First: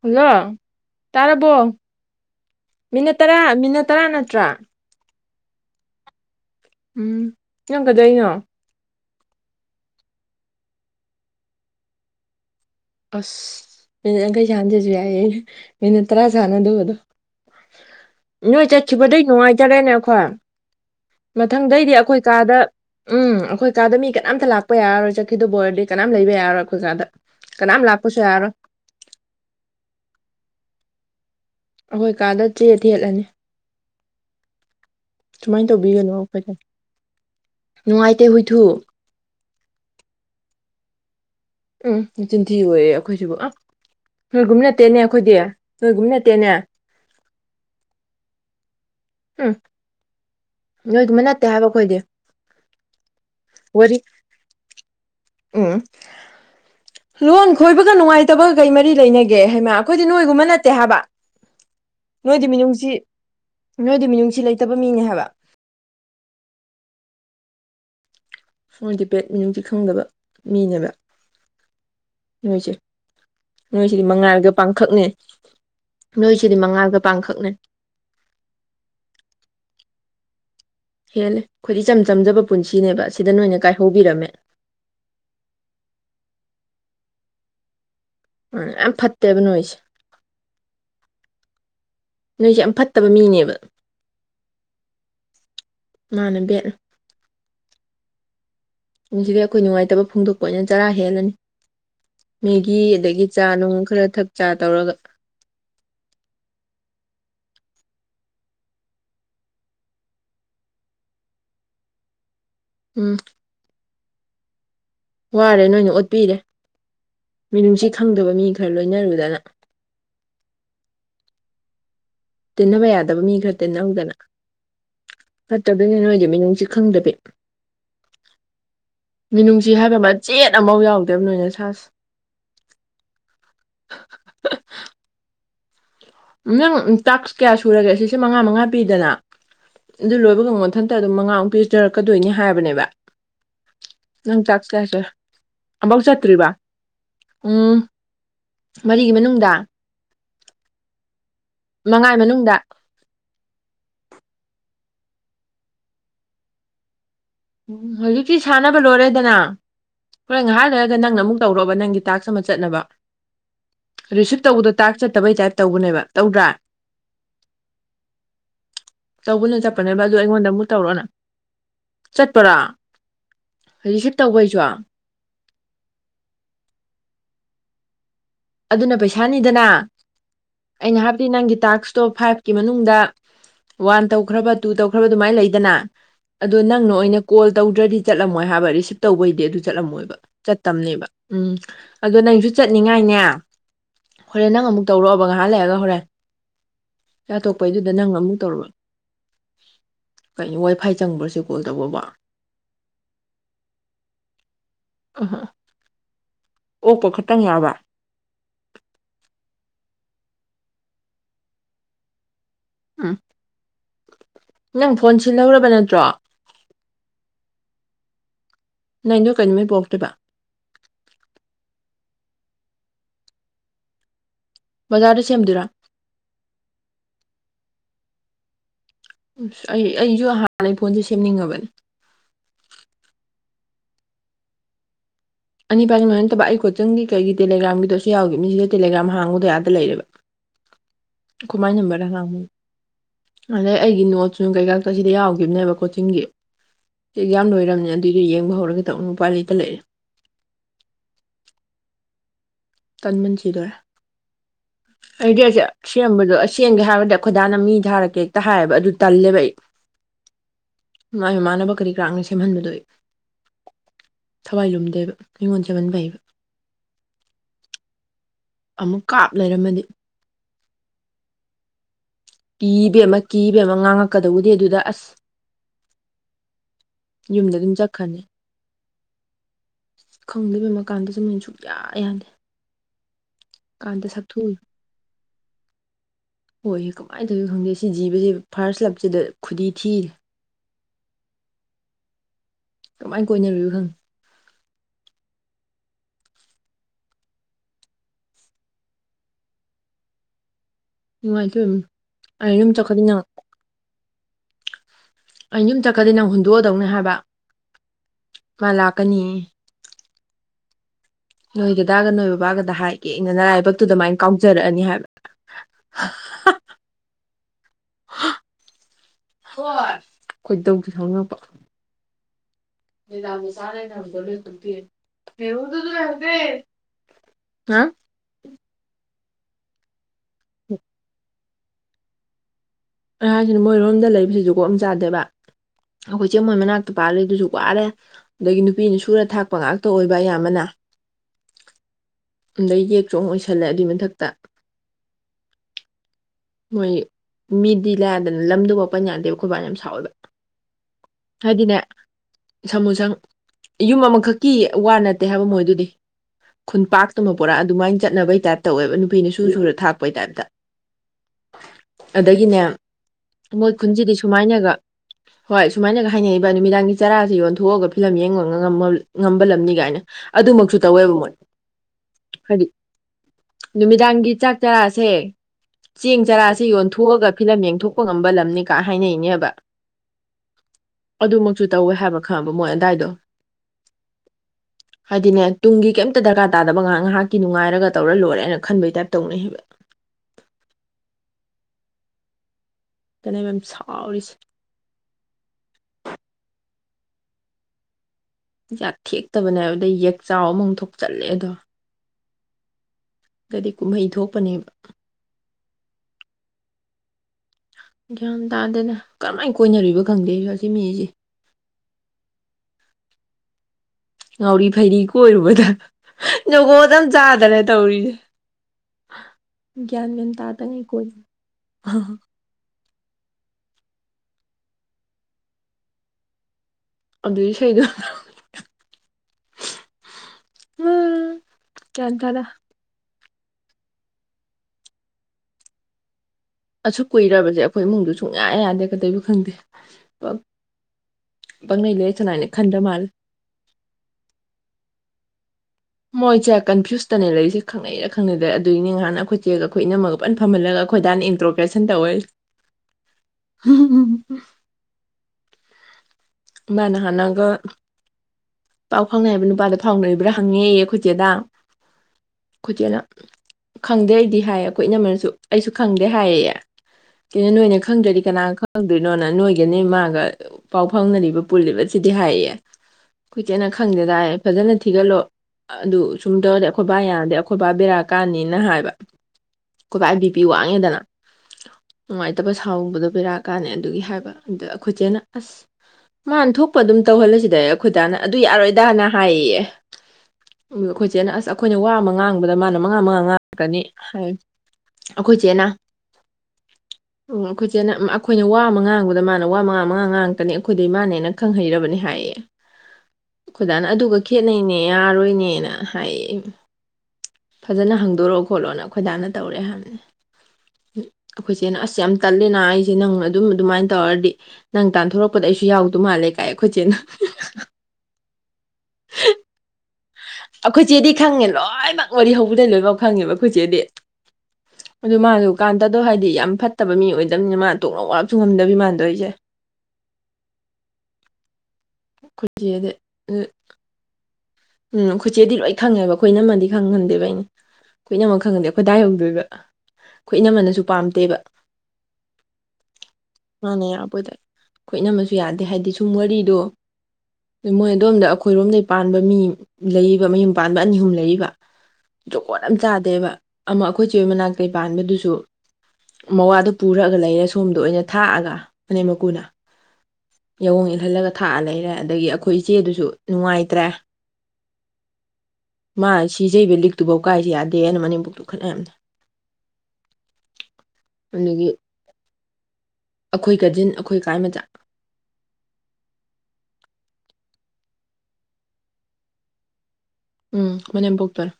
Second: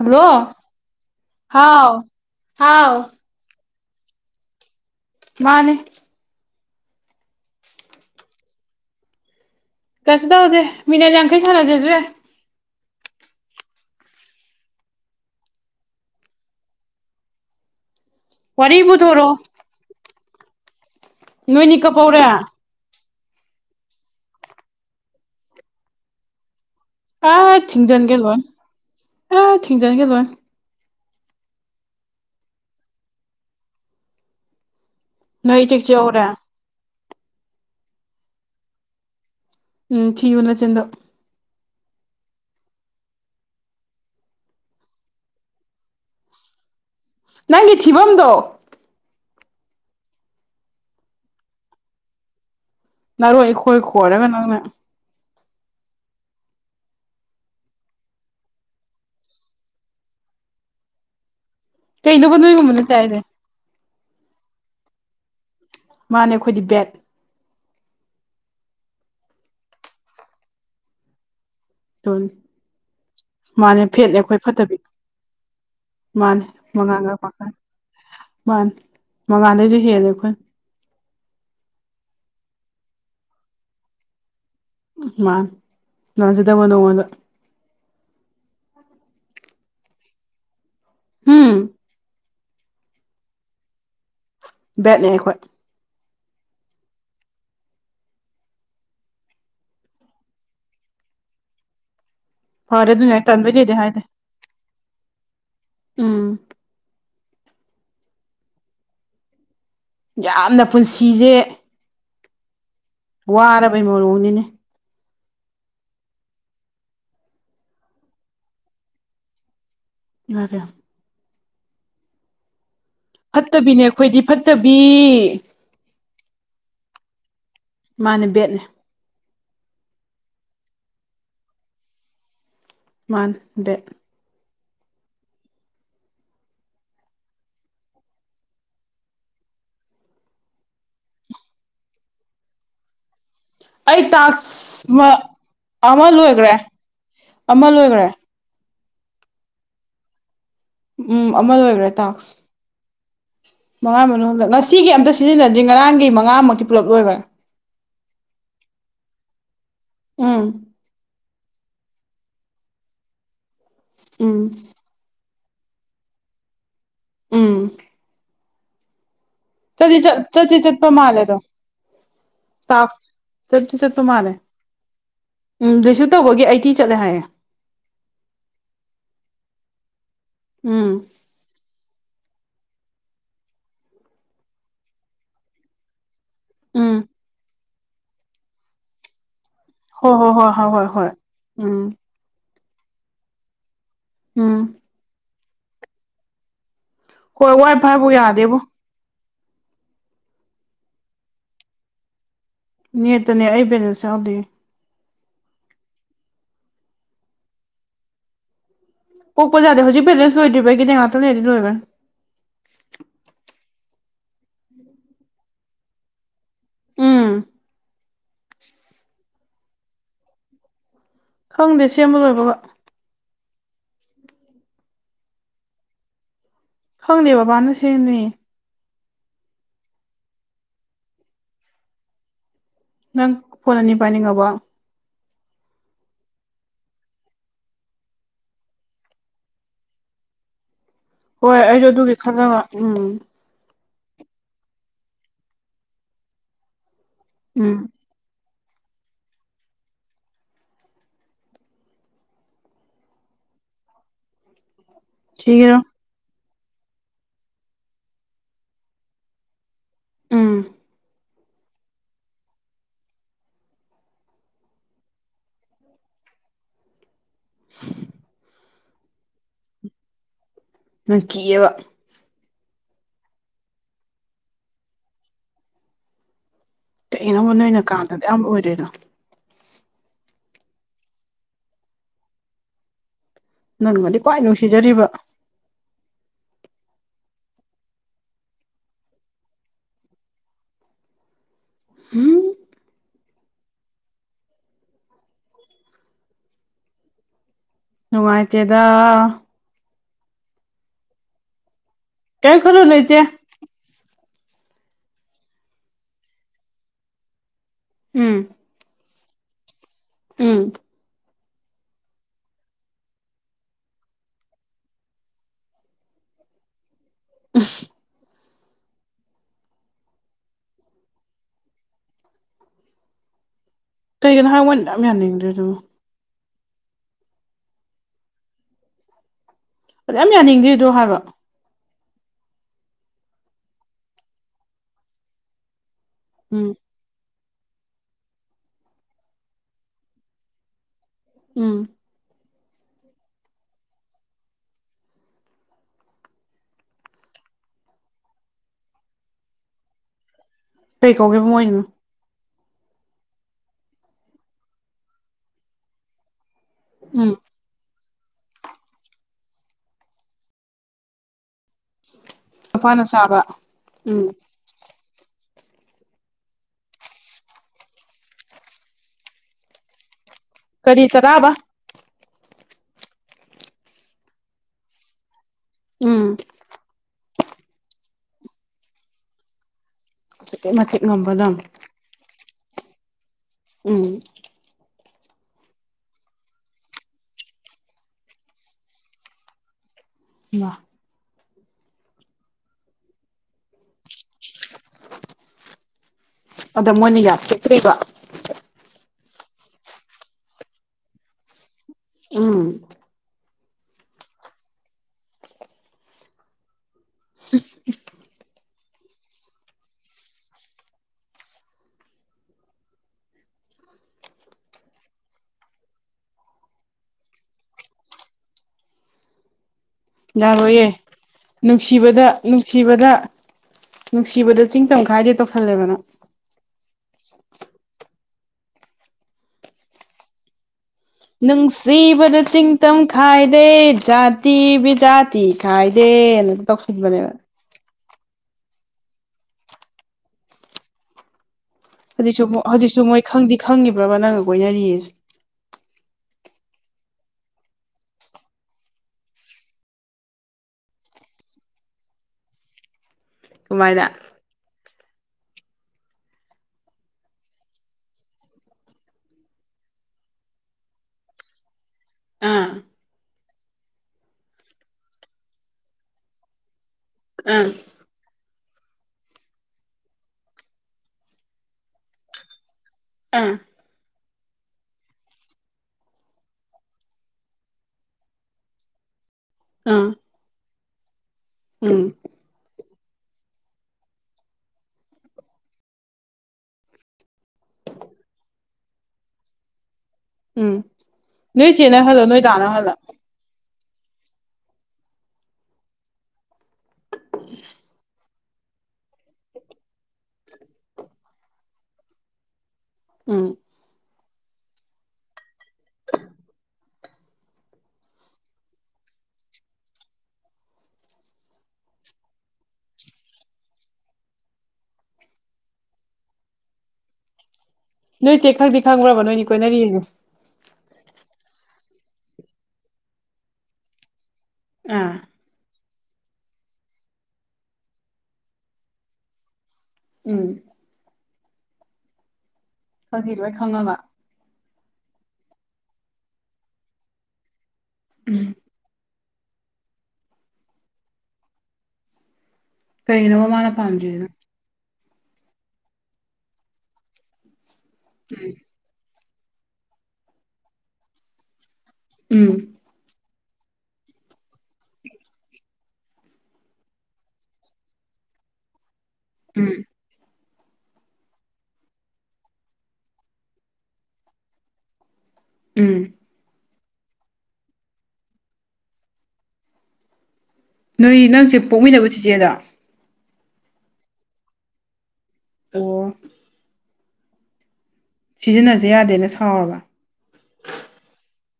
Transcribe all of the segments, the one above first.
hello ꯇꯥꯔꯕꯣ ꯍꯥꯎ ꯍꯥꯎ ꯃꯤꯅꯠ ꯇꯔꯥ ꯃꯤꯅꯠ ꯇꯔꯥ ꯅꯠꯇ꯭ꯔꯥ ꯃꯥꯅꯦ ꯎꯝ ꯌꯥꯝꯪ ꯀꯗꯅꯣ ꯀꯁ ꯇꯧꯗꯦ ꯃꯤꯅꯥꯖ ꯑꯡꯈꯩꯁꯂ ꯖꯨ ꯑꯁ ꯀꯩ ꯆꯥꯟꯁꯦꯁ ꯌꯥꯏ ꯃꯅ ꯇ꯭ꯔꯥ ꯁꯅ ꯑꯗꯨꯕꯗꯣ ꯅꯣꯏ ꯋꯥꯔꯤ ꯆꯠꯈꯤꯕꯗꯩ ꯄꯨꯊꯣꯔꯛꯑꯣ ꯅꯨꯡꯉꯥꯏꯖꯔꯦꯅꯦ ꯑꯩꯈꯣꯏ ꯅꯣꯏ ꯅꯤꯛ ꯃꯊꯪꯗꯩꯗꯤ ꯑꯩꯈꯣꯏ ꯀꯞꯄꯧꯔꯦ ꯀꯥꯗ ꯎꯝ ꯑꯩꯈꯣꯏ ꯀꯥꯗ ꯃꯤ ꯀꯅꯥꯝꯇ ꯂꯥꯛꯄ ꯌꯥꯔꯔꯣꯏ ꯆꯠꯈꯤꯗꯕꯨ ꯑꯣꯏꯔꯗꯤ ꯀꯅꯥꯝ ꯂꯩꯕ ꯌꯥꯔꯣꯏ ꯑꯩꯈꯣꯏ ꯀꯥꯗ ꯀꯅꯥꯝ ꯊꯤꯡꯖꯒꯦ ꯂꯥꯛꯄꯁꯨ ꯂꯣꯏ ꯌꯥꯔꯣꯏ ꯑ ꯊꯤꯡꯖꯒꯦ ꯂꯣꯏ ꯑꯩꯈꯣꯏ ꯀꯥꯗ ꯆꯦ ꯊꯦꯠꯂꯅꯤ ꯅꯣꯏ ꯁꯨꯃꯥꯏꯅ ꯏꯆꯦꯛ ꯇꯧꯕꯤꯒꯅꯨ ꯆꯤꯛꯍꯧꯔꯦ ꯑꯩꯈꯣꯏꯅ ꯅꯨꯡꯉꯥꯏꯇꯦ ꯍꯨꯏꯊꯨ ꯎꯝ ꯊꯤꯅ ꯆꯗ ꯎꯝ ꯆꯤꯟꯊꯤ ꯑꯣꯏꯌꯦꯦ ꯑꯩꯈꯣꯏꯁꯤꯕꯨ ꯑ ꯅꯣꯏꯒꯨꯝꯕ ꯅꯠꯇꯦꯅꯦ ꯑꯩꯈꯣꯏꯗꯤ ꯅꯣꯏꯒꯨꯝ ꯅꯠꯇꯦꯅꯦ ꯅꯪꯒꯤ ꯊꯤꯕꯝꯗꯣ ꯎꯝ ꯅꯣꯏꯗꯨꯃ ꯅꯠꯇꯦ ꯍꯥꯏꯕ ꯑꯩꯈꯣꯏꯗꯤ ꯅꯔꯣꯏ ꯑꯩ ꯈꯣꯏ ꯋꯥꯔꯤ ꯈꯣꯏꯔꯒ ꯅꯪꯅ ꯎꯝ ꯂꯣꯟ ꯈꯣꯏꯕꯒ ꯅꯨꯡꯉꯥꯏꯇꯕꯒ ꯀꯩ ꯃꯔꯤ ꯂꯩꯅꯒꯦ ꯍꯩꯃ ꯑꯩꯈꯣꯏꯗꯤ ꯅꯣꯏꯒꯨꯝꯕ ꯅꯠꯇꯦ ꯍꯥꯏꯕ ꯀꯩꯅꯣꯕ ꯅꯣꯏꯗꯤ ꯅꯣꯏꯒꯨꯝꯕꯅ ꯃꯤꯅꯨꯡꯁꯤ ꯇꯥꯏꯗꯣ ꯅꯣꯏꯗꯤ ꯃꯤꯅꯨꯡꯁꯤ ꯂꯩꯇꯕ ꯃꯤꯅꯦ ꯍꯥꯏꯕ ꯃꯥꯅꯦ ꯑꯩꯈꯣꯏꯗꯤ ꯕꯦꯒ ꯁꯣꯗꯤ ꯄꯦꯠ ꯃꯤꯅꯨꯡꯇꯤ ꯈꯪꯗꯕ ꯃꯤꯅꯦꯕ ꯂꯣꯟꯅꯤ ꯅꯣꯏꯁꯦ ꯃꯥꯅꯦ ꯅꯣꯏꯁꯤꯗꯤ ꯐꯦꯠꯅꯦ ꯑꯩꯈꯣꯏ ꯃꯉꯥꯔꯒ ꯐꯠꯇꯕꯤ ꯄꯥꯡꯈꯛꯅꯦ ꯅꯣꯏꯁꯤꯗꯤ ꯃꯉꯥꯒ ꯄꯥꯡꯈꯛꯅꯦ ꯃꯥꯟ ꯃꯉꯥꯗꯩꯁꯨ ꯍꯦꯜꯂꯦ ꯑꯩꯈꯣꯏ ꯍꯦꯜꯂꯦ ꯈꯈꯣꯏꯗꯤ ꯏꯆꯝ ꯆꯝꯖꯕ ꯄꯨꯟꯁꯤꯅꯦꯕ ꯁꯤꯗ ꯅꯣꯏꯅ ꯀꯥꯏꯍꯧꯕꯤꯔꯝꯃꯦ ꯃꯥ ꯅꯟꯁꯤꯗ ꯃꯅ ꯋꯥꯗ ꯎꯝ ꯌꯥꯝ ꯐꯠꯇꯦꯕ ꯅꯣꯏꯁꯦ ꯎꯝ ꯅꯣꯏꯁꯦ ꯌꯥꯝ ꯐꯠꯇꯕ ꯃꯤꯅꯦꯕ ꯕꯦꯠꯅꯦ ꯑꯩꯈꯣꯏ ꯃꯥꯅꯦꯕꯠ ꯁꯤꯗ ꯑꯩꯈꯣꯏ ꯅꯨꯡꯉꯥꯏꯇꯕ ꯐꯣꯡꯗꯣꯛꯄꯅ ꯆꯔꯥ ꯍꯦꯜꯂꯅꯤ ꯃꯦꯒꯤ ꯐꯔꯦ ꯑꯗꯨꯅ ꯑꯗꯒꯤ ꯆꯥ ꯇꯟꯕꯩꯗꯤꯗꯤ ꯅꯨꯡ ꯍꯥꯏꯗꯦ ꯈꯔ ꯊꯛ ꯆꯥ ꯇꯧꯔꯒ ꯎꯝ ꯌꯥꯝꯅ ꯄꯨꯟꯁꯤꯁꯦ ꯎꯝ ꯋꯥꯔꯕꯩ ꯃꯣꯔꯣꯛꯅꯤꯅꯦ ꯋꯥꯔꯦ ꯅꯣꯏꯅ ꯑꯣꯠꯄꯤꯔꯦ ꯃꯤꯅꯨꯡꯁꯤ ꯈꯪꯗꯕ ꯃꯤ ꯈꯔ ꯂꯣꯏꯅꯔꯨꯗꯅ ꯔꯦ ꯇꯤꯟꯅꯕ ꯌꯥꯗꯕ ꯃꯤ ꯈꯔ ꯐꯠꯇꯕꯤꯅꯦ ꯇꯤꯟꯅꯍꯧꯗꯅ ꯑꯩꯈꯣꯏꯗꯤ ꯐꯠꯇꯕꯤ ꯐꯠꯇꯗꯨꯅꯦ ꯅꯣꯏꯗ ꯃꯤꯅꯨꯡꯁꯤ ꯈꯪꯗꯕꯤ ꯃꯥꯅꯦ ꯕꯦꯠꯂ ꯃꯤꯅꯨꯡꯁꯤ ꯍꯥꯏꯕ ꯑꯃ ꯆꯦꯠ ꯑꯃꯐꯥꯎ ꯌꯥꯎꯗꯦꯕ ꯅꯣꯏꯅ ꯁꯥꯁ ꯃꯥꯥꯟꯗꯦ ꯅꯪ ꯇꯥꯛꯁ ꯀꯌꯥ ꯁꯨꯔꯒꯦ ꯁꯤꯁꯦ ꯃꯉꯥ ꯃꯉꯥ ꯄꯤꯗꯅ ꯑꯗꯨ ꯂꯣꯏꯕꯒ ꯃꯊꯟꯇ ꯑꯗꯨꯝ ꯃꯉꯥꯃꯨꯛ ꯄꯤꯖꯔꯛꯀꯗꯣꯏꯅꯤ ꯍꯥꯏꯕꯅꯦꯕ ꯑꯩ ꯅꯪ ꯀꯌꯥ ꯁꯨꯔꯦ ꯇꯥꯛꯁ ꯑꯝꯐꯥꯎ ꯑꯃ ꯂꯣꯏꯈ꯭ꯔꯦ ꯆꯠꯇ꯭ꯔꯤꯕ ꯑꯃ ꯎꯝ ꯂꯣꯏꯈ꯭ꯔꯦ ꯃꯔꯤꯒꯤ ꯃꯅꯨꯡꯗ ꯎꯝ ꯑꯃ ꯂꯣꯏꯈ꯭ꯔꯦ ꯃꯉꯥꯏ ꯇꯥꯛꯁ ꯃꯅꯨꯡꯗ ꯃꯉꯥ ꯃꯅꯨꯡꯗ ꯉꯁꯤꯒꯤ ꯑꯝꯇ ꯁꯤꯖꯤꯟꯅꯗ꯭ꯔꯤ ꯉꯔꯥꯡꯒꯤ ꯃꯉꯥꯃꯨꯛꯀꯤ ꯄꯨꯂꯞ ꯂꯣꯏꯈ꯭ꯔꯥ ꯎ ꯍꯧꯖꯤꯛꯇꯁꯤꯤ ꯁꯥꯟꯅꯕ ꯂꯣꯏꯔꯦꯗꯅ ꯑꯩꯣꯏ ꯎꯝ ꯉꯥꯏꯍꯥꯛ ꯂꯩꯔꯒ ꯅꯪꯅ ꯑꯃꯨꯛ ꯇꯧꯔꯛꯕ ꯅꯪꯒꯤ ꯇꯥꯛꯁ ꯑꯃ ꯆꯠꯅꯕ ꯔꯤꯁꯤꯞ ꯎꯝ ꯇꯧꯕꯗꯣ ꯇꯥꯛꯁ ꯆꯠꯇꯕꯩ ꯇꯥꯏꯞ ꯇꯧꯕꯅꯦꯕ ꯇꯧꯗ꯭ꯔꯥ ꯎꯝ ꯇꯧꯕꯅ ꯆꯠꯗꯤ ꯆꯠꯄꯅꯦꯕ ꯑꯗꯨ ꯆꯠ ꯑꯩꯉꯣꯟꯗ ꯆꯗꯤ ꯑꯃꯨꯛ ꯆꯠꯄ ꯇꯧꯔꯛꯑꯣꯅ ꯃꯥꯂꯦꯗꯣ ꯆꯠꯄꯔꯥ ꯇꯥꯁ ꯆ ꯆꯁꯦ ꯔꯤꯁꯤꯞ ꯇꯨꯃꯅꯦ ꯇꯧꯕꯩꯁꯨ ꯎꯝ ꯑꯗꯨꯩꯁꯨ ꯇꯧꯕꯒꯤ ꯑꯩꯇꯤ ꯆꯠꯂꯦ ꯍꯥꯏꯌꯦ ꯑꯗꯨꯅ ꯄꯩꯁꯥꯅꯤꯗꯅ ꯎꯝ ꯑꯩꯅ ꯍꯥꯞꯇ ꯅꯪꯒꯤ ꯇꯥꯛꯁ ꯇꯣꯞ ꯐꯥꯏꯚꯀꯤ ꯃꯅꯨꯡꯗ ꯋꯥꯟ ꯇꯧꯈ꯭ꯔꯕ ꯇꯨ ꯇꯧꯈ꯭ꯔꯕ ꯑꯗꯨꯃꯥꯏꯅ ꯂꯩꯗꯅ ꯑꯗꯣ ꯅꯪꯅ ꯎꯝ ꯑꯣꯏꯅ ꯀꯣꯜ ꯇꯧꯗ꯭ꯔꯗꯤ ꯆꯠꯂꯝꯃꯣꯏ ꯍꯥꯏꯕ ꯔꯤꯁꯤꯞ ꯇꯧꯕꯩꯗꯤ ꯑꯗꯨ ꯍꯣꯏ ꯆꯠꯂꯝꯃꯣꯏꯕ ꯍꯣꯏ ꯍꯣꯏ ꯍꯣꯏ ꯍꯣꯏ ꯆꯠꯇꯕꯅꯦꯕ ꯍꯣꯏ ꯎꯝ ꯑꯗꯣ ꯅꯪꯁꯨ ꯆꯠꯅꯤꯡꯉꯥꯏꯅꯦ ꯍꯣꯔꯦꯟ ꯅꯪ ꯎꯝ ꯑꯃꯨꯛ ꯇꯧꯔꯛꯑꯣꯕ ꯉꯥꯏꯍꯥꯟ ꯂꯩꯑꯒ ꯍꯣꯔꯦꯟ ꯍꯣꯏ ꯋꯥꯏ ꯆꯥꯊꯣꯛꯄꯩꯗꯨꯗ ꯐꯥꯏꯕꯨ ꯅꯪ ꯑꯃꯨꯛ ꯌꯥꯗꯦꯕꯨ ꯇꯧꯔꯨꯔꯕ ꯀꯅꯤ ꯋꯥꯏꯐꯥꯏ ꯆꯪꯕ꯭ꯔꯁꯨꯦ ꯀꯣꯜ ꯇꯧꯕꯕ ꯅꯇꯅꯦ ꯑꯩ ꯕꯦꯅꯦꯁ ꯌꯥꯎꯗꯤ ꯑ ꯑꯣꯀꯣ ꯈꯇꯪ ꯌꯥꯕ ꯄꯣꯛꯄ ꯌꯥꯗꯦ ꯍꯧꯖꯤꯛ ꯕꯦꯂꯦꯟꯁ ꯂꯣꯏꯗ꯭ꯔꯤꯕ꯭ꯔꯥꯒꯤꯗꯤ ꯉꯥꯛꯇ ꯂꯩꯗꯤ ꯂꯣꯏꯕ꯭ꯔꯥ ꯑ ꯅꯪ ꯐꯣꯟ ꯁꯤꯜꯍꯧꯔꯕ ꯅꯠꯇ꯭ꯔꯣ ꯎꯝ ꯅꯗꯣ ꯀꯩꯩꯅꯣꯃꯤꯩ ꯄꯇ꯭ꯕ ꯈꯪꯗꯦ ꯁꯦꯝꯕ ꯂꯣꯏꯕꯒ ꯕꯖꯥꯔꯗ ꯁꯦꯝꯗꯨꯔꯥ ꯈꯪꯗꯦ ꯕꯕꯥꯅ ꯁꯦꯝꯦꯡꯅꯌꯦ ꯎ ꯑꯩ ꯑꯩꯁꯨ ꯍꯥꯟꯅꯩ ꯐꯣꯟꯁꯦ ꯁꯦꯝꯅꯤꯡꯉꯕꯅꯤ ꯅꯪ ꯐꯅꯅꯤ ꯄꯅꯤꯡꯉꯕ ꯑꯅꯤ ꯄꯥꯏꯃꯥꯏ ꯅꯠꯇꯕ ꯑꯩ ꯀꯣꯆꯤꯡꯒꯤ ꯀꯩꯒꯤ ꯇꯦꯂꯒ꯭ꯔꯥꯝꯒꯤꯗꯣꯁꯨ ꯌꯥꯎꯒꯦ ꯃꯤꯁꯤꯗ ꯇꯦꯂꯒ꯭ꯔꯥꯝ ꯍꯥꯡꯕꯗ ꯑꯗ ꯂꯩꯔꯦꯕ ꯍꯣꯏ ꯑꯩꯁꯨ ꯀꯃꯥꯏꯅꯕꯔ ꯑꯗꯨꯒꯤ ꯉ ꯈꯜꯂꯒ ꯎꯝ ꯑꯗ ꯑꯩꯒꯤ ꯅꯣꯠꯁꯨ ꯀꯩꯀꯥꯇ ꯁꯤꯗ ꯌꯥꯎꯈꯤꯕꯅꯦꯕ ꯀꯣꯆꯤꯡꯒꯤ ꯑꯦꯛꯖꯥꯝ ꯎꯝ ꯂꯣꯏꯔꯝꯅꯦ ꯑꯗꯨꯏꯗꯣ ꯌꯦꯡꯕ ꯍꯧꯔꯛꯑꯦ ꯈꯤꯇ ꯅꯨꯄꯥꯂꯤꯗ ꯂꯩꯔꯦ ꯇꯟꯃꯟꯁꯤꯗꯔꯦ ꯑꯩꯗꯤ ꯑꯁꯦ ꯁꯤꯒꯤꯔꯣ ꯁꯦꯝꯕꯗꯣ ꯑꯁ ꯁꯦꯝꯒꯦ ꯍꯥꯏꯔꯕꯗ ꯈꯣꯏꯗꯥꯅ ꯃꯤ ꯊꯥꯔꯛꯀꯦ ꯍꯦꯛꯇ ꯍꯥꯏꯌꯦꯕ ꯑꯗꯨ ꯇꯜꯂꯦꯕ ꯑꯩ ꯎꯝ ꯃꯥꯏ ꯃꯃꯥꯟꯅꯕ ꯀꯔꯤ ꯀꯔꯥꯅ ꯁꯦꯝꯍꯟꯕꯗꯣꯏ ꯊꯋꯥꯏ ꯂꯨꯝꯗꯦꯕ ꯅꯤꯉꯣꯟꯜ ꯆꯦꯃꯟꯕꯩꯕ [unintelligible] ꯑꯃꯨꯛ ꯀꯥꯞ ꯂꯩꯔꯝꯃꯗꯤ ꯅ ꯀꯤꯑꯦꯕ ꯀꯤꯕꯦꯝꯃ ꯀꯤꯕꯦꯝꯃ ꯉꯥꯡꯉꯛꯀꯗꯧꯕꯗꯤ ꯑꯗꯨꯗ ꯑꯁ ꯀꯩꯅꯣꯕ ꯌꯨꯝꯗ ꯑꯗꯨꯝ ꯅꯣꯏ ꯀꯥꯟꯇ ꯗꯨꯌꯥꯝ ꯑꯣꯏꯔꯦꯗꯣ ꯈꯪꯗꯕ ꯀꯥꯟꯗꯁꯨ ꯃꯣꯏ ꯁꯨꯛꯌꯥ ꯌꯥꯗꯦ ꯀꯥꯟꯇ ꯅꯪꯒꯗꯤ ꯁꯛꯊꯨ ꯈ꯭ꯋꯥꯏ ꯅꯨꯡꯁꯤꯖꯔꯤꯕ ꯍꯣꯏꯍꯦ ꯀꯃꯥꯏꯅ ꯇꯧꯒꯦ ꯈꯪꯗꯦ ꯁꯤ ꯖꯤꯕꯁꯦ ꯐꯥꯔꯁ ꯂꯞꯁꯤꯗ ꯈꯨꯗꯤ ꯊꯤꯔꯦ ꯍꯨꯝ ꯃꯥꯏꯟ ꯀꯣꯏꯅꯔꯨꯏꯕ ꯈꯪ ꯅꯨꯡꯃꯥꯏꯇꯦꯗ ꯅꯨꯡꯥꯏꯇꯨꯝ ꯀꯦꯝ ꯈꯂꯨꯅꯨ ꯏꯆꯦ ꯑꯩ ꯌꯨꯝꯗꯀꯗꯤ ꯅꯪ ꯍꯨꯟꯗꯣꯛꯑꯗꯧꯅꯦ ꯍꯥꯏꯕ ꯎꯝ ꯃꯥ ꯂꯥꯛꯀꯅꯤꯌꯦ ꯎꯝ ꯅꯣꯏꯗꯗꯥꯒ ꯅꯣꯏ ꯕꯕꯥꯒꯗ ꯍꯥꯏꯒꯦ ꯑꯩꯅ ꯅꯔꯥꯏ ꯕꯛꯇꯨ ꯃꯥꯏꯟ ꯀꯥꯎꯖꯔꯛꯑꯅꯤ ꯍꯥꯏꯕ [unintelligible] ꯎ [unintelligible] ꯍꯣ ꯈꯣꯏꯗꯧꯁꯦ ꯁꯥꯎꯅꯤꯡꯉꯛꯄ ꯂꯩ ꯂꯕ ꯁꯔꯦꯅꯗꯧ ꯀꯩꯒꯤꯅꯣ ꯍꯥꯏ ꯇꯇꯤ ꯃꯣꯏꯅ ꯌꯥꯝ ꯐꯕꯨ ꯌꯥꯅꯤꯡꯗ꯭ꯔꯤꯗꯨꯕꯨ ꯑꯗꯨ ꯑꯗꯨ ꯂꯗꯦ ꯍꯥ ꯌꯥꯝ ꯌꯥꯅꯤꯡꯗꯦꯗꯣ ꯍꯥꯏꯕ ꯑꯩ ꯍꯥꯏꯁꯤꯅ ꯃꯣꯏꯔꯣꯝꯗ ꯂꯩꯕꯁꯤꯁꯨ ꯀꯣꯝ ꯆꯥꯗꯦꯕ ꯑꯩꯈꯣꯏ ꯆꯦ ꯃꯣꯏ ꯎꯝ ꯃꯅꯥꯛꯇ ꯄꯥꯜꯂꯤꯗꯨꯁꯨ ꯋꯥꯔꯦ ꯑꯗꯒꯤ ꯅꯨꯄꯤꯅ ꯁꯨꯔ ꯊꯥꯛꯄ ꯉꯥꯛꯇ ꯑꯣꯏꯕ ꯑꯌꯥꯝꯕꯅ ꯎꯝ ꯑꯗꯩꯩ ꯌꯦꯛ ꯁꯨ ꯑꯃꯨꯛ ꯑꯣꯏꯁꯜꯂꯦ ꯑꯗꯨꯏ ꯃꯊꯛꯇ ꯃꯣꯏ ꯃꯤꯗꯤ ꯂꯗꯅ ꯂꯝꯗꯨꯕꯄꯟ ꯌꯥꯗꯦꯕ ꯈꯨꯣꯏꯕꯥꯅ ꯌꯥꯝ ꯁꯥꯎꯋꯦꯕ ꯀꯩ ꯀꯧꯒꯦ ꯃꯣꯏꯅꯣ ꯁꯥꯃꯨꯁꯪ ꯌꯨꯝ ꯑꯃꯈꯛꯀꯤ ꯋꯥ ꯅꯠꯇꯦ ꯍꯥꯏꯕ ꯃꯣꯏ ꯑꯗꯨꯗꯤ ꯈꯨꯟꯄꯥꯛꯇꯨꯕ ꯎꯝ ꯄꯨꯔꯥ ꯑꯗꯨꯃꯥꯏꯅ ꯆꯠꯅꯕꯩ ꯇꯥꯏꯞꯇꯧꯋꯦꯕ ꯅꯨꯄꯤꯅ ꯁꯨꯔ ꯁꯨꯔ ꯊꯥꯛꯄꯩ ꯇꯥꯏꯞꯇ ꯑꯗꯒꯤꯅꯦ ꯃꯄꯥꯅ ꯆꯥꯕ ꯃꯣꯏ ꯈꯨꯟꯁꯤꯗꯤ ꯎꯝ ꯁꯨꯃꯥꯏꯅꯒ ꯍꯣꯏ ꯁꯨꯃꯥꯏꯅꯒ ꯍꯥꯏꯅꯩꯕ ꯅꯨꯃꯤꯗꯥꯡꯒꯤ ꯆꯥꯔꯥꯁꯦ ꯌꯣꯟꯊꯣꯛꯑꯒ ꯐꯤꯂꯝ ꯌꯦꯡꯕ ꯉꯝꯕ ꯂꯝꯅꯤ ꯀꯥꯏꯅ ꯑꯗꯨꯃꯛꯁꯨ ꯀꯔꯤ ꯇꯧꯋꯦꯕ ꯃꯣꯏ ꯆꯔꯥꯕ ꯍꯥꯏꯗꯤ ꯅꯨꯃꯤꯗꯥꯡꯒꯤ ꯆꯥꯛ ꯆꯔꯥꯁꯦ ꯆꯦꯡ ꯎꯝ ꯆꯥꯔꯥꯁꯤ ꯌꯣꯟꯊꯣꯛꯑꯒ ꯐꯤꯂꯝ ꯌꯦꯡꯊꯣꯛꯄ ꯉꯝꯕ ꯂꯝꯅꯤ ꯀꯥ ꯍꯥꯏꯅꯩꯅꯦꯕ ꯑꯁꯨꯛꯀꯤ ꯃꯇꯤꯛ ꯉꯝꯕꯗꯝ ꯑꯗꯨꯃꯛꯁꯨ ꯇꯧꯋꯦ ꯍꯥꯏꯕ ꯈꯕ ꯃꯣꯏ ꯑꯗꯥꯏꯗꯣ ꯎꯝ ꯍꯥꯏꯗꯤꯅꯦ ꯇꯨꯡꯒꯤ ꯀꯩꯝꯇ ꯗꯔꯀꯥꯔ ꯇꯥꯗꯕ ꯉꯥꯏꯍꯥꯛ ꯉꯥꯏꯍꯥꯛꯀꯤ ꯅꯨꯡꯉꯥꯏꯔꯒ ꯇꯧꯔ ꯂꯣꯏꯔꯦꯅ ꯈꯟꯕꯩ ꯇꯥꯏꯞ ꯇꯧꯅꯩꯌꯦꯕ ꯃꯥ ꯀꯅ ꯃꯦꯝ ꯁꯥꯎꯔꯤꯁꯦ ꯑꯗ ꯃꯣꯏꯅ ꯌꯥꯝ ꯊꯦꯛꯇꯔꯦꯇꯦꯕ ꯊꯦꯛꯇꯕꯅꯦꯕꯗ ꯌꯦꯛꯆꯥꯎ ꯑꯃꯃꯨꯛ ꯊꯣꯛꯆꯜꯂꯦ ꯑꯗꯣ ꯎꯝ ꯒꯗꯤ ꯀꯨꯝꯍꯩ ꯊꯣꯛꯄꯅꯦꯕ ꯒ꯭ꯌꯥꯟ ꯇꯥꯗꯅ ꯀꯔꯝꯃꯥꯏꯅ ꯀꯣꯏꯅꯅꯣ ꯈꯪꯗꯦꯁꯨ ꯁꯤ ꯃꯤꯁꯦ ꯉꯥꯎꯔꯤ ꯐꯩꯔꯤ ꯀꯣꯏꯔꯨꯕꯗꯒꯣ ꯑꯗꯨꯝ ꯆꯥꯗꯅ ꯇꯧꯔꯤꯁꯦ ꯭ꯟꯒꯟꯇꯥꯇꯅꯤ ꯌꯥꯔꯣꯏꯌꯦ ꯀꯣꯏ ꯅꯨꯡꯁꯤꯕꯗ ꯅꯨꯡꯁꯤꯕꯗ ꯅꯨꯡꯁꯤꯕꯗ ꯆꯤꯡ ꯇꯝ ꯈꯥꯏꯗꯤ ꯇꯧꯁꯜꯂꯦꯕꯅ ꯑꯕꯗꯨꯜ ꯁꯍꯤꯗ ꯒ꯭ꯌꯥꯟ ꯅꯨꯡꯁꯤꯕꯗ ꯇꯥꯗ ꯆꯤꯡꯇꯝ ꯈꯥꯏꯗꯦ ꯥꯇ ꯕꯤꯖꯥꯇ ꯈꯥꯏꯗꯦ ꯑꯁꯨꯛ ꯀꯨꯏꯔꯕꯁꯦ ꯑꯩꯈꯣꯏ ꯏꯃꯨꯡꯗ ꯁꯨꯡꯌꯥ ꯌꯥꯗꯦ ꯀꯗꯣꯏꯕ ꯈꯪꯗꯦ ꯄꯪꯂꯩ ꯂꯩꯔ ꯍꯧꯖꯤꯛꯁꯨ ꯁꯅꯥꯏꯅ ꯈꯟꯗ ꯍꯧꯖꯤꯛꯁꯨ ꯃꯥꯜꯂꯦ ꯃꯣꯏ ꯈꯪꯗꯤ ꯈꯪꯉꯤꯕ꯭ꯔꯕ ꯅꯪꯒ ꯀꯣꯏꯅꯔꯤꯌꯦꯁꯦ ꯃꯣꯏꯁꯦ ꯀꯟꯐ꯭ꯌꯨꯁꯇꯅꯦ ꯂꯩꯔꯤꯁꯦ ꯈꯪꯅꯩꯔꯥ ꯈꯪꯅꯩꯗꯦ ꯑꯗꯨꯏꯅꯤ ꯉꯍꯥꯟ ꯑꯩꯈꯣꯏꯆꯦꯒ ꯑꯩꯈꯣꯏ ꯏꯅꯝꯃꯒ ꯄꯨꯟꯅ ꯐꯝꯍꯜꯂꯒ ꯑꯩꯈꯣꯏꯗꯥꯅ ꯏꯟꯇ꯭ꯔꯣꯄ꯭ꯔꯦꯁꯟ ꯇꯧꯋꯏ ꯀꯃꯥꯏꯅ ꯅ ꯍꯅꯒ ꯄꯥꯎ ꯐꯥꯎꯅꯏ ꯍꯥꯏꯕ ꯅꯨꯄꯥꯗꯣ ꯊꯥꯎꯅꯕ꯭ꯔꯥ ꯍꯪꯉꯦ ꯑꯩꯈꯣꯏꯆꯦꯗꯥ ꯑꯥ ꯈꯨꯗꯤꯦꯅ ꯈꯪꯗꯦ ꯑꯩꯗꯤ ꯍꯥꯏꯌꯦ ꯑꯩꯈꯣꯏ ꯏꯅꯃꯅꯁꯨ ꯑꯩꯁꯨ ꯈꯪꯗꯦ ꯍꯥꯏꯔꯌꯦꯦ ꯀꯩꯅ ꯑꯥ ꯅꯣꯏꯅ ꯈꯪꯗ꯭ꯔꯗꯤ ꯀꯅꯥ ꯈꯪ ꯐꯪꯗꯣꯏꯅꯣꯅ ꯅꯣꯏꯒꯅꯦ ꯃꯥꯒ ꯄꯥꯎ ꯐꯥꯎꯅꯔꯤꯕ ꯄꯨꯜꯂꯤꯕ ꯁꯤꯗꯤ ꯍꯥꯏꯌꯦ ꯑꯩ ꯑꯥ ꯀꯦꯅ ꯈꯪꯗꯦ ꯇꯦ ꯐꯖꯅ ꯊꯤꯒꯠꯂꯣ ꯑꯗꯨ ꯁꯨꯝ ꯇꯧꯔꯗꯤꯦ ꯑꯩꯈꯣꯏꯕꯥ ꯌꯥꯗꯦ ꯑꯩꯈꯣꯏ ꯕꯥ ꯕꯦꯔꯥ ꯀꯥꯟꯅꯤꯅ ꯍꯥꯏꯕ ꯀꯣꯏꯚ ꯎꯝ ꯕꯤ ꯄꯤ ꯋꯥꯡꯉꯦꯗꯅ ꯎꯝ ꯅꯨꯡꯉꯥꯏꯇꯕ ꯁꯥꯎꯕꯗ ꯕꯤꯔ ꯀꯥꯟꯅꯦ ꯑꯗꯨꯒꯤ ꯍꯥꯏꯕ ꯑꯗ ꯑꯩꯈꯣꯏꯆꯦꯅ ꯑꯁ ꯃꯥꯅ ꯊꯣꯛꯄ ꯑꯗꯨꯝ ꯇꯧꯍꯜꯂꯁꯤꯗ ꯑꯩꯈꯣꯏꯗꯥꯅ ꯑꯗꯨ ꯌꯥꯔꯣꯏꯗꯅ ꯍꯥꯏꯌꯦꯌꯦ ꯎꯝ ꯑꯗꯨ ꯑꯩꯈꯣꯏꯁꯦꯅ ꯑꯁ ꯅꯣꯏ ꯑꯩꯈꯣꯏꯅ ꯋꯥ ꯆꯦꯅ ꯑꯃ ꯍꯜꯂꯣ ꯅꯣꯏ ꯉꯥꯡꯕꯗ ꯗꯥꯅ ꯃꯥꯅ ꯍꯜꯂꯣ ꯃꯉꯥ ꯃꯉꯥ ꯉꯥꯡꯉꯛꯀꯅꯤ ꯍꯣꯏ ꯑꯩꯈꯣꯏꯆꯦꯅ ꯎꯝ ꯑꯩꯈꯣꯏꯆꯦꯅ ꯑꯩꯈꯣꯏꯅ ꯋꯥ ꯑꯃ ꯉꯥꯡꯕꯗ ꯃꯥꯅ ꯋꯥ ꯃꯉꯥ ꯑꯃꯉꯥ ꯉꯥꯡꯉꯛꯇꯅꯤ ꯑꯩꯈꯣꯏꯗꯩ ꯃꯥꯅꯦꯅ ꯈꯪꯍꯩꯔꯕꯅꯦ ꯍꯥꯏꯌꯦ ꯎꯝ ꯈꯨꯗꯥꯅ ꯑꯗꯨꯒ ꯈꯦꯅꯩꯅꯦ ꯌꯥꯔꯣꯏꯅꯦꯅ ꯍꯥꯏꯌꯦ ꯑꯩ ꯐꯖꯅ ꯍꯥꯡꯗꯣꯔꯣꯑꯣ ꯈꯣꯠꯂꯣꯅ ꯈꯣꯏꯗꯥꯅ ꯇꯧꯔꯦ ꯍꯥꯏꯕꯅꯤ ꯑꯩꯈꯣꯏꯁꯦ ꯑꯁ ꯌꯥꯝ ꯇꯂꯦꯅ ꯑꯩꯁꯦ ꯅꯪꯅ ꯑꯗꯨꯝ ꯑꯗꯨꯃꯥꯏꯅ ꯇꯧꯔꯗꯤ ꯅꯪ ꯇꯥꯟꯊꯣꯔꯛꯄꯗ ꯑꯩ ꯀꯩꯁꯨ ꯌꯥꯎꯗꯧ ꯃꯥꯜꯂꯦ ꯀꯥꯏ ꯑꯩꯈꯣꯏꯁꯦꯅ ꯅꯣꯏꯇꯦ ꯈꯛꯇꯗꯤ ꯈꯪꯉꯨꯔꯕ ꯅꯣꯏ ꯀꯣꯏꯅꯔꯤꯁꯦ ꯑꯩꯈꯣꯏꯆꯦꯗꯤ ꯈꯪꯉꯦ ꯂꯣꯏꯅꯃꯛ ꯋꯥꯔꯤ ꯍꯧꯕꯗꯩ ꯂꯣꯏꯅꯐꯃꯛ ꯈꯪꯉꯦꯕ ꯑꯩꯈꯣꯏꯆꯦꯗꯤ ꯑꯗꯨ ꯑꯥ ꯃꯥꯁꯨ ꯀꯥꯟꯇ ꯑꯗꯣ ꯍꯥꯏꯗꯤ ꯌꯥꯝ ꯐꯠꯇꯕ ꯃꯤ ꯑꯣꯏꯗꯕꯅꯤꯅ ꯃꯥ ꯇꯣꯛꯅ ꯋꯥꯔꯁꯨ ꯉꯝꯗꯕꯤ ꯃꯥꯟꯗꯣ ꯑꯩꯁꯦ ꯎꯝ [inaudible] ꯐꯖꯤꯔꯣꯏ ꯈꯪꯉꯕ ꯎꯝ ꯑꯩꯈꯣꯏ ꯆꯦꯗꯤ ꯂꯣꯏ ꯈꯪꯉꯦꯕ ꯑꯩꯈꯣꯏꯅ ꯑꯃꯗꯤꯃꯗꯤ ꯈꯪꯍꯟꯗꯦꯕ ꯑꯩꯅ ꯑꯩꯈꯣꯏꯅꯃꯛ ꯎꯝ ꯈꯪꯍꯟꯗꯦ ꯈꯣꯏꯗꯥꯏꯍꯧꯗꯣꯏꯕ ꯈꯣꯏꯠꯅꯃꯅꯁꯨ ꯄꯥꯝꯇꯦꯕ ꯀꯩꯅ ꯋꯥ ꯃꯥꯅ ꯄꯥꯝꯖꯅ ꯈꯣꯏꯠꯅꯕꯁꯨ ꯌꯥꯗꯦ ꯍꯥꯏꯗꯤ ꯁꯨꯝ ꯋꯥꯔꯤꯗꯣ ꯃꯣꯏ ꯑꯗꯣꯝꯗ ꯑꯩꯈꯣꯏꯔꯣꯝꯗꯩ ꯄꯥꯟꯕ ꯃꯤ ꯂꯩꯔꯤꯕ ꯃꯌꯨꯝ ꯄꯥꯟꯕ ꯑꯅꯤ ꯑꯍꯨꯝ ꯂꯩꯔꯤꯕ ꯎꯝ ꯖꯣꯣꯟ ꯑꯃ ꯆꯥꯗꯦꯕ ꯑꯃ ꯑꯩꯈꯣꯏꯁꯨ ꯃꯅꯥꯛꯛꯇ ꯀꯩ ꯄꯥꯟꯕꯗꯨꯁꯨ ꯃꯋꯥꯗ ꯄꯨꯔꯒ ꯂꯩꯔꯦ ꯁꯣꯝꯗ ꯑꯣꯏꯅ ꯊꯥꯛꯑꯒ ꯑ ꯃꯒꯨꯅꯥ ꯎꯝ ꯌꯥꯋꯣꯡ ꯏꯜꯍꯜꯂꯒ ꯊꯥꯛꯑ ꯂꯩꯔꯦ ꯑꯗꯒꯤ ꯑꯩꯈꯣꯏ ꯏꯆꯦꯗꯨꯁꯨ ꯅꯨꯡꯉꯥꯏꯇ꯭ꯔꯦ ꯎꯝ ꯃꯥ ꯁꯤꯖꯩꯕꯦ ꯇꯨꯕꯧ ꯀꯥꯏꯁꯨꯦ ꯌꯥꯗꯦꯅ ꯃꯅꯤꯡꯄꯕꯨꯛꯇꯨ ꯈꯠꯅꯩꯕꯅꯦ ꯅꯣꯏ ꯅꯪꯁꯦ ꯄꯣꯛꯃꯤꯟꯅꯕ ꯆꯤꯆꯦꯗ ꯑꯩꯈꯣꯏ ꯀꯥꯖꯤꯟ ꯑꯩꯈꯣꯏ ꯀꯥꯏꯃꯆꯥ ꯑꯣ ꯁꯤꯖꯤꯟꯅꯁꯦ ꯌꯥꯗꯦꯅ ꯁꯥꯎꯔꯒ ꯎꯝ ꯃꯅꯌꯥꯝ ꯄꯣꯛꯇꯔ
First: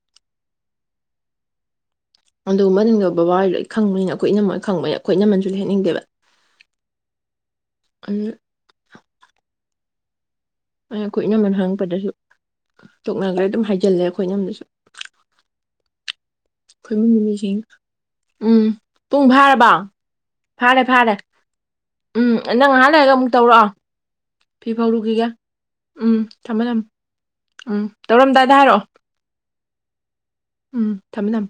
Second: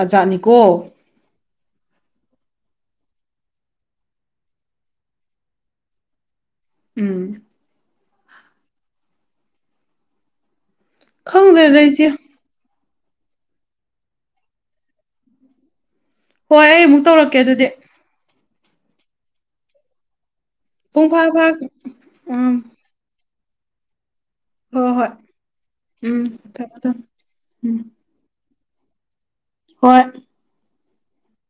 ꯥꯖꯥꯠꯅꯤꯀꯣ ꯑꯗꯨꯒ ꯃꯒꯤ ꯑꯣꯏ ꯕꯕꯥ ꯋꯥꯔꯤꯗꯣ ꯑꯩ ꯈꯪꯕꯅꯤꯅ ꯑꯩꯈꯣꯏ ꯏꯅꯝꯃꯣꯏꯅ ꯈꯪꯕꯅꯤ ꯑꯩꯈꯣꯏ ꯏꯅꯃꯟꯁꯨ ꯂꯩꯍꯅꯤꯡꯗꯦꯕ ꯎꯝ ꯑ ꯑ ꯑꯩ ꯀꯣꯏꯅꯃꯟ ꯈꯪꯗꯦꯗ ꯏꯆꯦ ꯍꯥꯡꯛꯄꯗꯁꯨ ꯇꯣꯛꯅꯈ꯭ꯔꯦ ꯑꯗꯨꯝ ꯍꯥꯏꯖꯤꯜꯂꯦ ꯑꯩꯈꯣꯏꯅꯝꯗꯁꯨ ꯍꯣꯏ ꯑꯩ ꯑꯃꯨꯛ ꯇꯧꯔꯛꯀꯦ ꯑꯗꯨꯗꯤ ꯎꯝ ꯄꯨꯡ ꯐꯔꯕ ꯐꯔꯦ ꯄꯨꯡ ꯐꯔꯦ ꯐꯥ ꯐꯥ ꯎꯝ ꯅꯪ ꯉꯍꯥꯟ ꯂꯩꯔꯒ ꯑꯃꯨꯛ ꯇꯧꯔ‌ꯛꯑꯣ ꯐꯤ ꯍꯣꯏ ꯍꯣꯏ ꯐꯥꯎꯔꯨꯈꯤꯦꯒ ꯎꯝ ꯊꯝꯃ ꯊꯝꯃꯣ ꯊꯝꯃ ꯊꯝꯃꯣ ꯎꯝ ꯇꯧꯔꯝꯗꯥꯏ ꯑꯔꯣ ꯍꯣꯏ ꯎꯝ ꯊꯝꯃꯦ ꯊꯝ